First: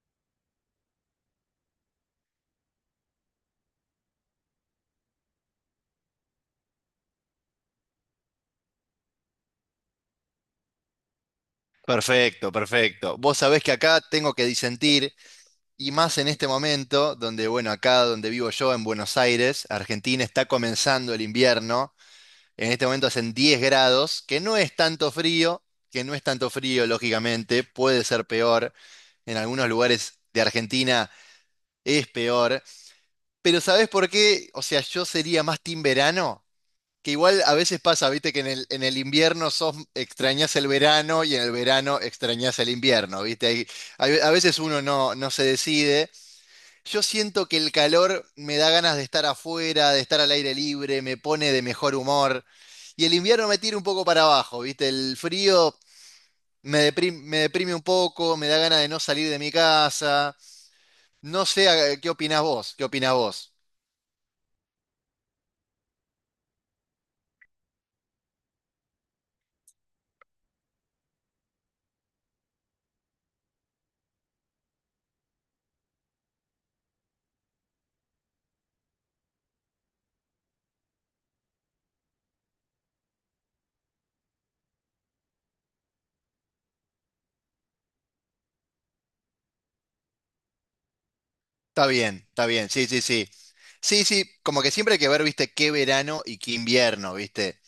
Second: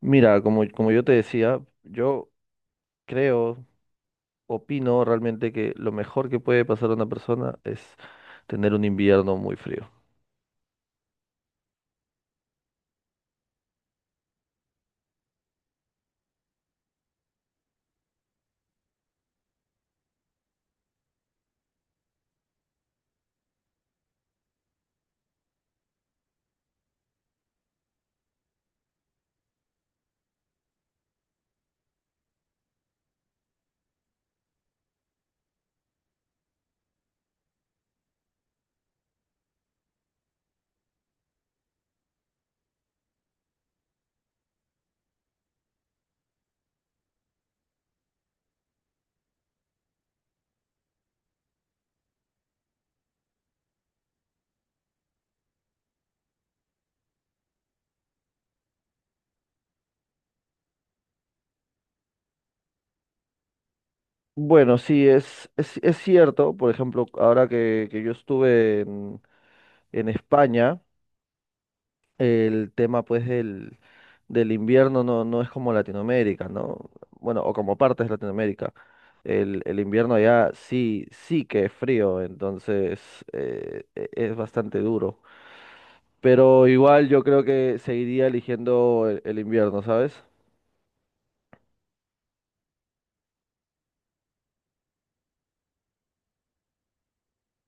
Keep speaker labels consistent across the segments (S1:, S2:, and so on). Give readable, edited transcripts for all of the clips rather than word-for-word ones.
S1: Mira, como yo te decía, creo, opino realmente que lo mejor que puede pasar a una persona es tener un invierno muy frío.
S2: Perfecto, perfecto. Vos sabés que acá tengo que disentir, y más en este momento, donde, bueno, acá donde vivo yo, en Buenos Aires, Argentina, está comenzando el invierno. En este momento hacen 10 grados, que no es tanto frío, que no es tanto frío, lógicamente, puede ser peor. En algunos lugares de Argentina es peor. Pero ¿sabés por qué? O sea, yo sería más team verano que igual a veces pasa, viste, que en el invierno sos, extrañas el verano y en el verano extrañas el invierno, viste. A veces uno no se decide. Yo siento que el calor me da ganas de estar afuera, de estar al aire libre, me pone de mejor humor. Y el invierno me tira un poco para abajo, viste. El frío me deprime un poco, me da ganas de no salir de mi casa. No sé, ¿qué opinás vos? ¿Qué opinás vos?
S1: Bueno, sí, es cierto. Por ejemplo, ahora que yo estuve en España, el tema pues del invierno no, no es como Latinoamérica, ¿no? Bueno, o como partes de Latinoamérica. El invierno allá sí, sí que es frío, entonces es bastante duro. Pero igual yo creo que seguiría eligiendo el invierno, ¿sabes?
S2: Está bien, sí, sí, sí. Sí, sí, como que siempre hay que ver, viste, qué verano y qué invierno, viste.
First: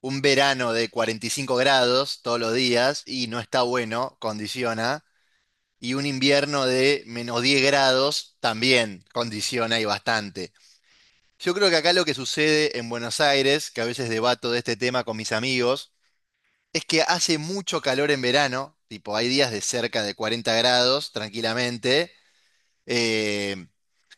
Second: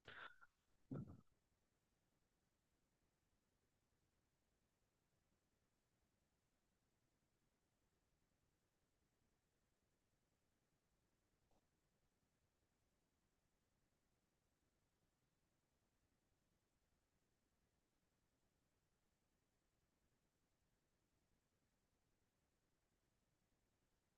S2: Un verano de 45 grados todos los días y no está bueno, condiciona. Y un invierno de menos 10 grados también condiciona y bastante. Yo creo que acá lo que sucede en Buenos Aires, que a veces debato de este tema con mis amigos, es que hace mucho calor en verano, tipo hay días de cerca de 40 grados tranquilamente. Eh,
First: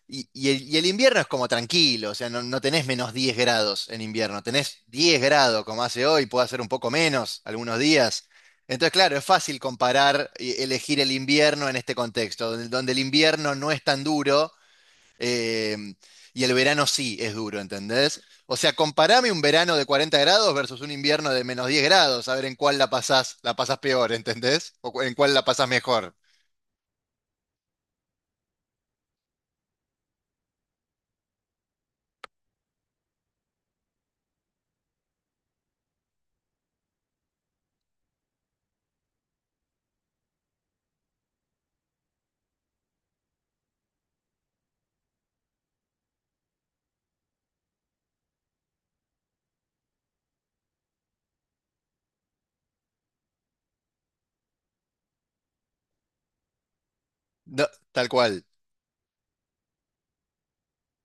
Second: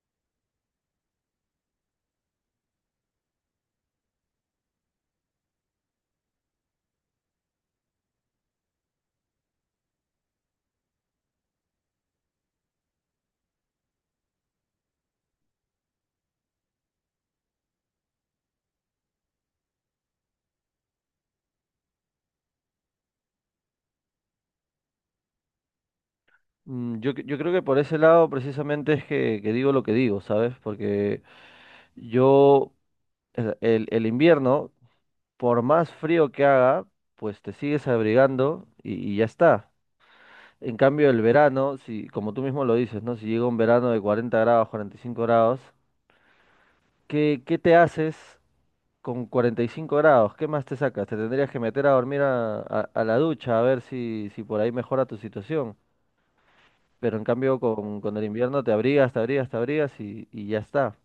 S2: y el invierno es como tranquilo, o sea, no tenés menos 10 grados en invierno, tenés 10 grados como hace hoy, puede hacer un poco menos algunos días. Entonces, claro, es fácil comparar y elegir el invierno en este contexto, donde el invierno no es tan duro eh, y el verano sí es duro, ¿entendés? O sea, comparame un verano de 40 grados versus un invierno de menos 10 grados, a ver en cuál la pasás peor, ¿entendés? En cuál la pasás mejor.
S1: Mm. Yo creo que por ese lado precisamente es que digo lo que digo, ¿sabes? Porque yo, el invierno, por más frío que haga, pues te sigues abrigando y ya está. En cambio, el verano, si, como tú mismo lo dices, ¿no? Si llega un verano de 40 grados, 45 grados, ¿qué, qué te haces? Con 45 grados, ¿qué más te sacas? Te tendrías que meter a dormir a, a la ducha a ver si, si por ahí mejora tu situación. Pero en cambio
S2: No, tal
S1: con el
S2: cual.
S1: invierno te abrigas, te abrigas, te abrigas y ya está.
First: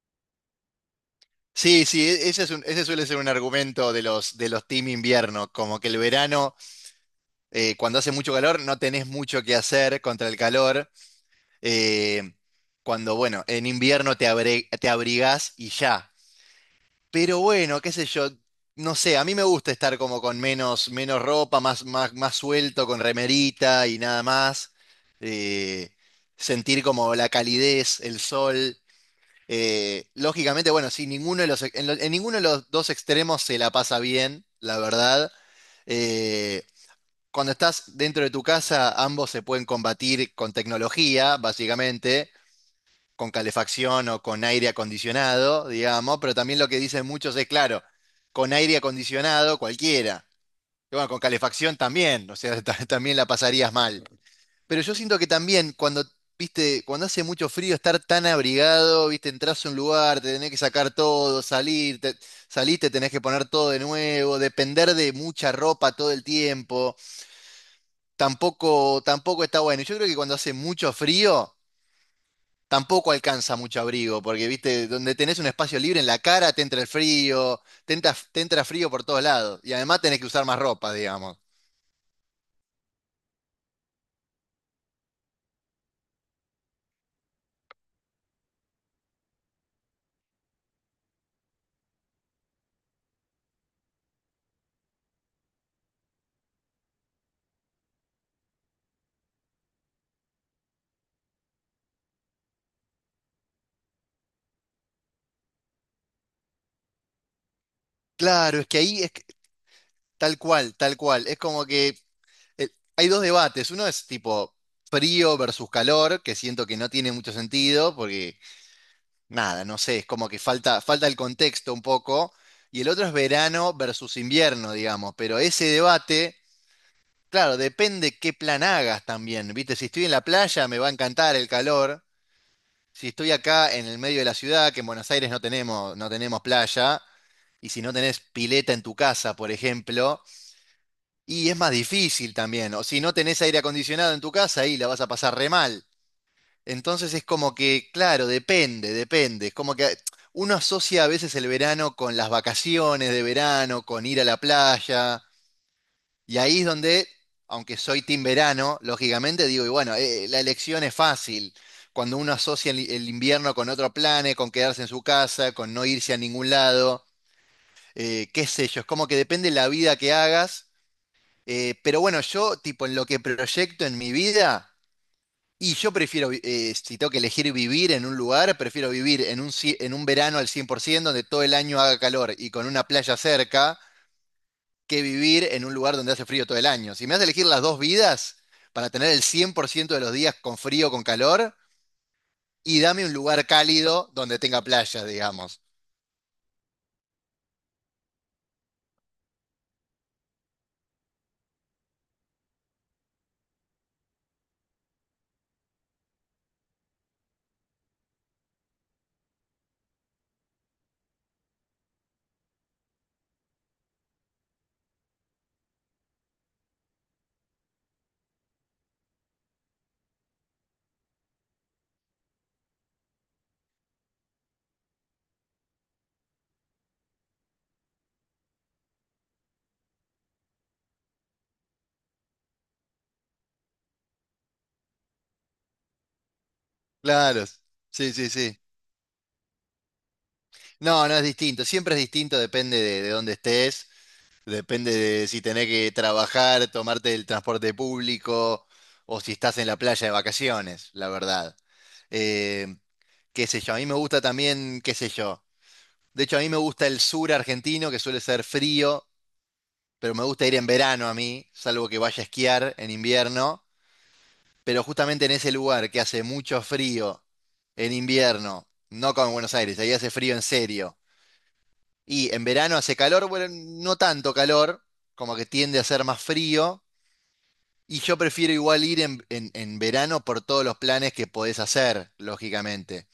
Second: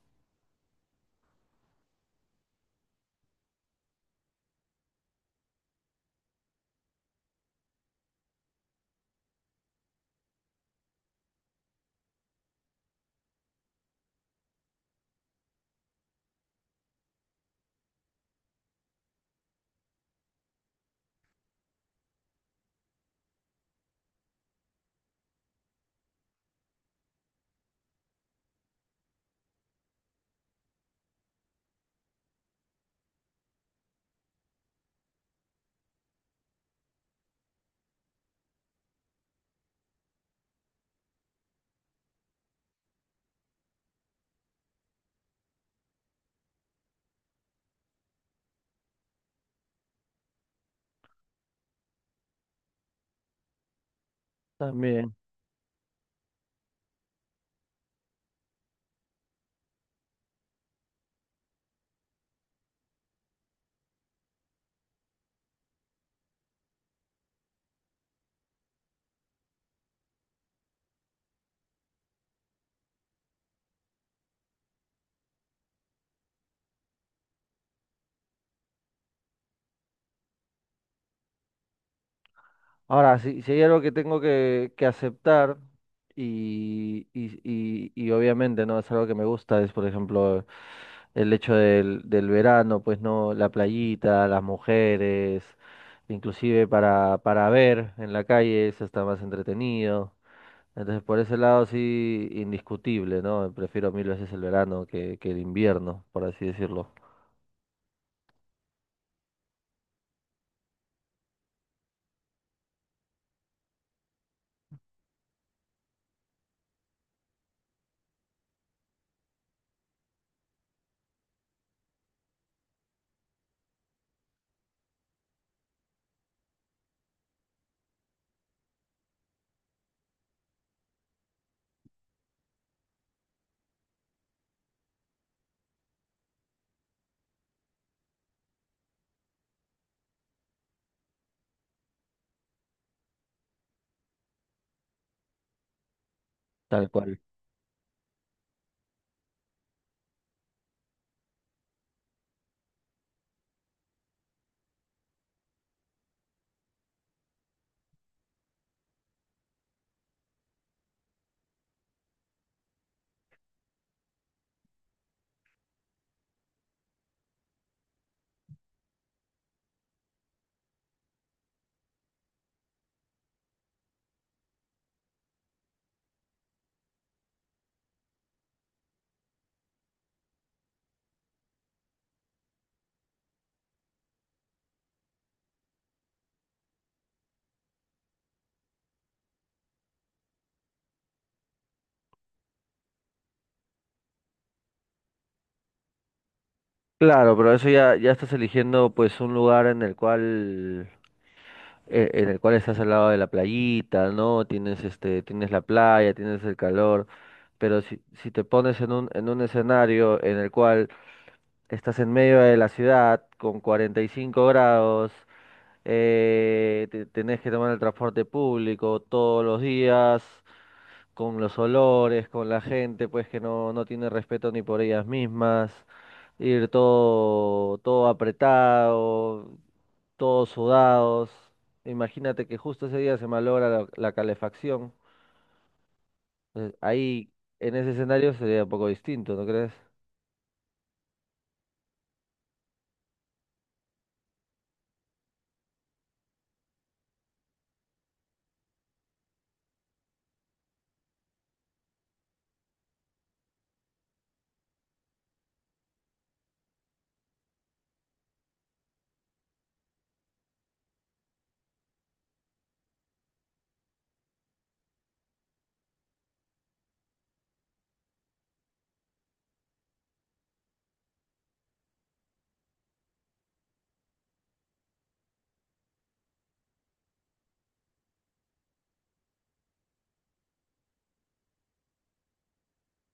S2: Sí, sí, ese suele ser un argumento de los team invierno, como que el verano, cuando hace mucho calor, no tenés mucho que hacer contra el calor, eh, bueno, en invierno te abrigás y ya. Pero bueno, qué sé yo, no sé, a mí me gusta estar como con menos ropa, más suelto, con remerita y nada más, eh, sentir como la calidez, el sol. Lógicamente, bueno, sí, ninguno de los, en, lo- en ninguno de los dos extremos se la pasa bien, la verdad. Eh, cuando estás dentro de tu casa, ambos se pueden combatir con tecnología, básicamente, con calefacción o con aire acondicionado, digamos, pero también lo que dicen muchos es, claro, con aire acondicionado cualquiera. Y bueno, con calefacción también, o sea, también la pasarías mal. Pero yo
S1: También.
S2: siento que también viste, cuando hace mucho frío, estar tan abrigado, viste, entras a un lugar, te tenés que sacar todo, salir, salís, te tenés que poner todo de nuevo, depender de mucha ropa todo el tiempo, tampoco está bueno. Yo creo que cuando hace mucho frío, tampoco alcanza mucho abrigo, porque, viste, donde tenés un espacio libre en la cara, te entra el frío, te entra frío por todos lados, y además tenés que usar más ropa, digamos.
S1: Ahora, si, si hay algo que tengo que aceptar y, y obviamente no es algo que me gusta, es por ejemplo el hecho del verano, pues no, la playita, las mujeres, inclusive para ver en la calle es hasta más entretenido. Entonces, por ese lado, sí, indiscutible, ¿no? Prefiero mil veces el verano que el invierno, por así decirlo.
S2: Claro, es que ahí es que- tal cual, tal cual. Es como que eh, hay dos debates. Uno es tipo frío versus calor, que siento que no tiene mucho sentido, porque nada, no sé, es como que falta el contexto un poco. Y el otro es verano versus invierno, digamos. Pero ese debate, claro, depende qué plan hagas también. Viste, si estoy en la playa, me va a encantar el calor. Si estoy acá en el medio de la ciudad, que en Buenos Aires no tenemos playa, y si no tenés pileta en tu casa, por ejemplo. Y es más difícil también, o si no tenés aire acondicionado en tu casa, ahí la vas a pasar re mal.
S1: Tal
S2: Entonces
S1: cual.
S2: es como que, claro, depende, depende. Es como que uno asocia a veces el verano con las vacaciones de verano, con ir a la playa, y ahí es donde, aunque soy team verano, lógicamente digo, y bueno, la elección es fácil. Cuando uno asocia el invierno con otro planes, con quedarse en su casa, con no irse a ningún lado, qué sé yo, es como que depende la vida que hagas pero bueno, yo, tipo, en lo que proyecto en mi vida, y yo prefiero, si tengo que elegir vivir en un lugar, prefiero vivir en en un verano al 100% donde todo el año haga calor y con una playa cerca, que vivir en un lugar donde hace frío todo el año. Si me hace elegir las dos vidas para tener el 100% de los días con frío, con calor, y dame un lugar cálido donde tenga playa, digamos.
S1: Claro, pero eso ya, ya estás eligiendo, pues, un lugar en el cual estás al lado de la playita, ¿no? Tienes, este, tienes la playa, tienes el calor. Pero si, si te pones en un escenario en el cual estás en medio de la ciudad con 45 grados, tenés que tomar el transporte público todos los días con los olores, con la gente, pues que no, no tiene respeto ni por ellas mismas, ir todo, todo apretado, todos sudados. Imagínate que justo ese día se malogra la calefacción. Entonces, ahí,
S2: Claro,
S1: en ese
S2: sí, sí,
S1: escenario
S2: sí.
S1: sería un poco distinto, ¿no crees?
S2: No, no es distinto, siempre es distinto, depende de dónde estés. Depende de si tenés que trabajar, tomarte el transporte público o si estás en la playa de vacaciones, la verdad. Eh, qué sé yo, a mí me gusta también, qué sé yo. De hecho, a mí me gusta el sur argentino, que suele ser frío, pero me gusta ir en verano a mí, salvo que vaya a esquiar en invierno. Pero justamente en ese lugar que hace mucho frío en invierno, no como en Buenos Aires, ahí hace frío en serio. Y en verano hace calor, bueno, no tanto calor, como que tiende a ser más frío. Y yo prefiero igual ir en verano por todos los planes que podés hacer, lógicamente,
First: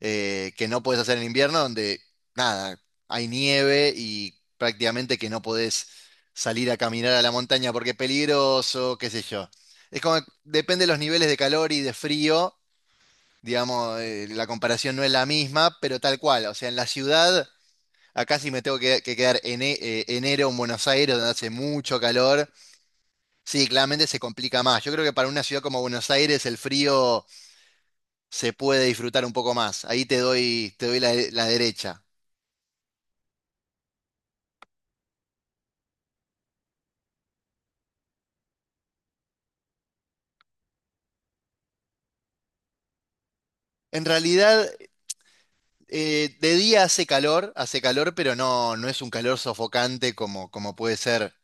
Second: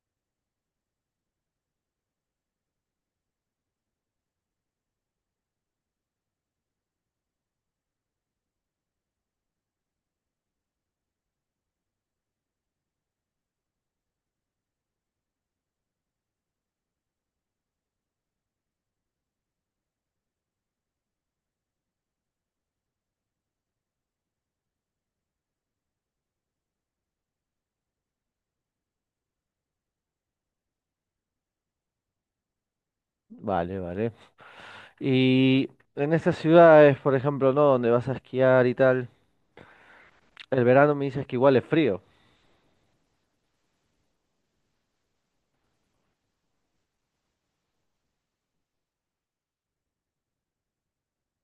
S2: que no podés hacer en invierno, donde nada, hay nieve y prácticamente que no podés salir a caminar a la montaña porque es peligroso, qué sé yo. Es como, que depende de los niveles de calor y de frío, digamos, la comparación no es la misma, pero tal cual, o sea, en la ciudad, acá sí me tengo que quedar en enero en Buenos Aires, donde hace mucho calor. Sí, claramente se complica más. Yo creo que para una ciudad como Buenos Aires el frío se puede disfrutar un poco más. Ahí te doy la derecha.
S1: Vale, vale. Y en estas ciudades, por ejemplo, ¿no? Donde vas a esquiar y tal, el verano me dices que igual es frío.
S2: En realidad, de día hace calor, pero no es un calor sofocante como puede ser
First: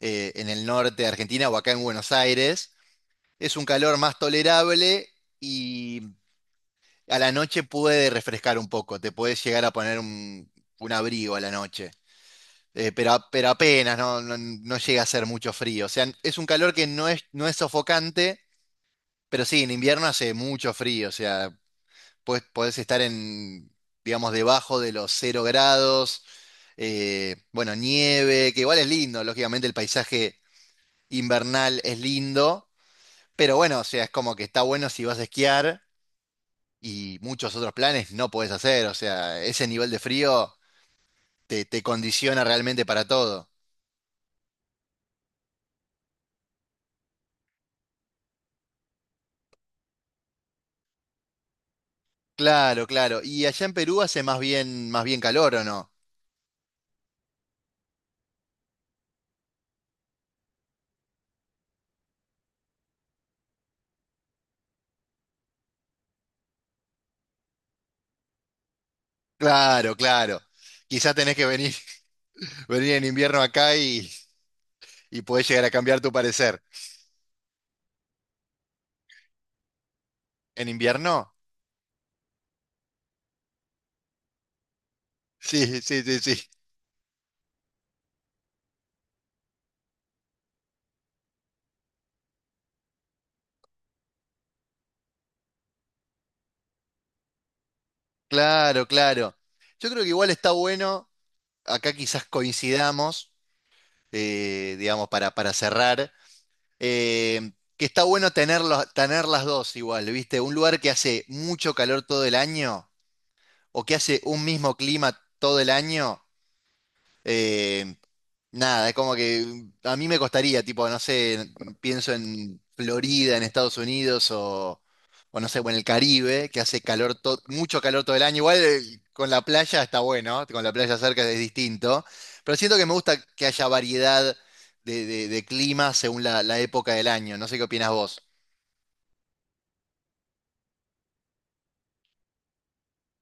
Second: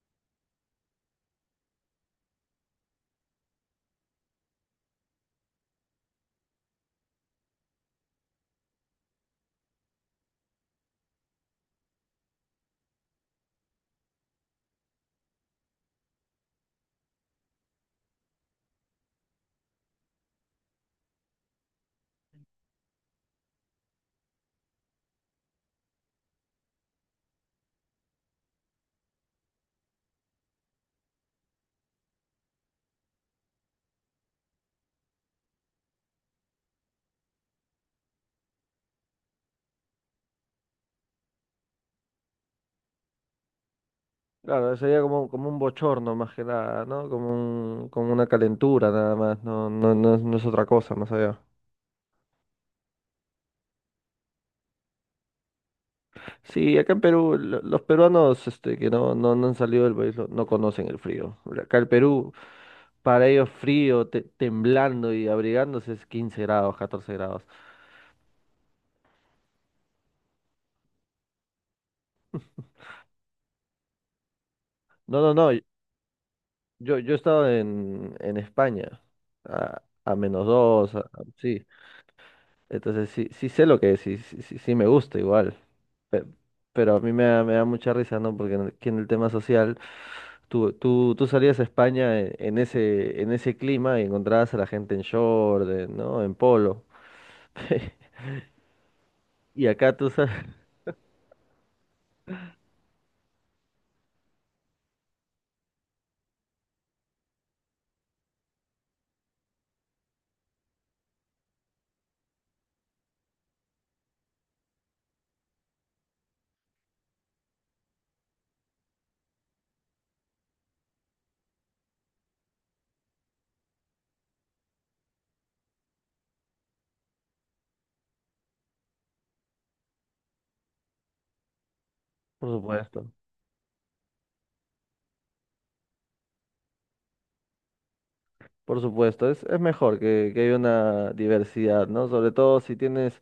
S2: en el norte de Argentina o acá en Buenos Aires. Es un calor más tolerable y a la noche puede refrescar un poco. Te puedes llegar a poner un abrigo a la noche. Pero apenas, no llega a ser mucho frío. O sea, es un calor que no es, no es sofocante, pero sí, en invierno hace mucho frío. O sea, podés estar en, digamos, debajo de los 0 grados. Bueno, nieve, que igual es lindo. Lógicamente el paisaje invernal es lindo. Pero bueno, o sea, es como que está bueno si vas a esquiar y muchos otros planes no podés hacer. O sea, ese nivel de frío te condiciona realmente para todo.
S1: Claro, sería como, como un bochorno más que nada, ¿no? Como un, como una calentura nada más, no, no, no, es no es otra cosa más allá.
S2: Claro, claro. Y allá en Perú hace más bien calor, ¿o no?
S1: Sí, acá en Perú, los peruanos este, que no, no, no han salido del país no conocen el frío. Acá el Perú, para ellos frío, temblando y abrigándose es 15 grados, 14 grados.
S2: Claro, claro. Quizás tenés que venir, venir en invierno acá
S1: No,
S2: y
S1: no,
S2: podés
S1: no,
S2: llegar a cambiar tu parecer.
S1: yo he estado en España, a menos
S2: ¿En
S1: dos,
S2: invierno?
S1: sí. Entonces sí, sí sé lo que es, sí, sí, sí sí me gusta igual.
S2: Sí, sí, sí,
S1: Pe-
S2: sí.
S1: Pero a mí me da mucha risa, ¿no? Porque en el, que en el tema social, tú salías a España en ese clima y encontrabas a la gente en short, en- ¿no? En polo.
S2: Claro, claro.
S1: Y
S2: Yo
S1: acá
S2: creo
S1: tú
S2: que igual
S1: sabes.
S2: está bueno, acá quizás coincidamos, digamos, para cerrar, eh, que está bueno tener, tener las dos igual, ¿viste? Un lugar que hace mucho calor todo el año o que hace un mismo clima todo el año. eh, Nada, es como que a mí me costaría, tipo, no sé, pienso en Florida, en Estados Unidos o, no sé, o en el Caribe, que hace calor, mucho calor todo el año. Igual con la playa está bueno, con la playa cerca es distinto,
S1: Por
S2: pero siento que me
S1: supuesto,
S2: gusta que haya variedad de, clima según la época del año. No sé qué opinas vos.
S1: por supuesto, es mejor que haya una diversidad, ¿no? Sobre todo si tienes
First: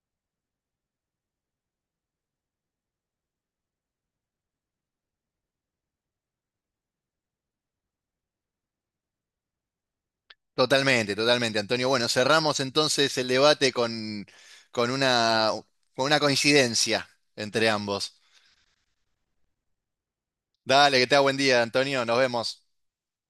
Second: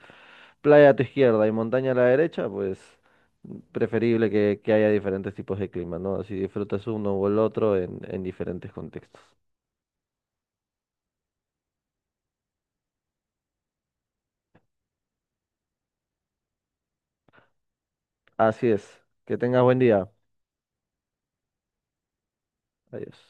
S1: playa a tu izquierda y montaña a la derecha, pues preferible que haya diferentes tipos de clima, ¿no? Así disfrutas uno o el otro en diferentes contextos.
S2: Totalmente, totalmente, Antonio. Bueno, cerramos entonces el debate con, con una, con una coincidencia entre ambos.
S1: Así es, que tengas buen día.
S2: Dale, que te tenga buen día, Antonio. Nos vemos.
S1: Adiós.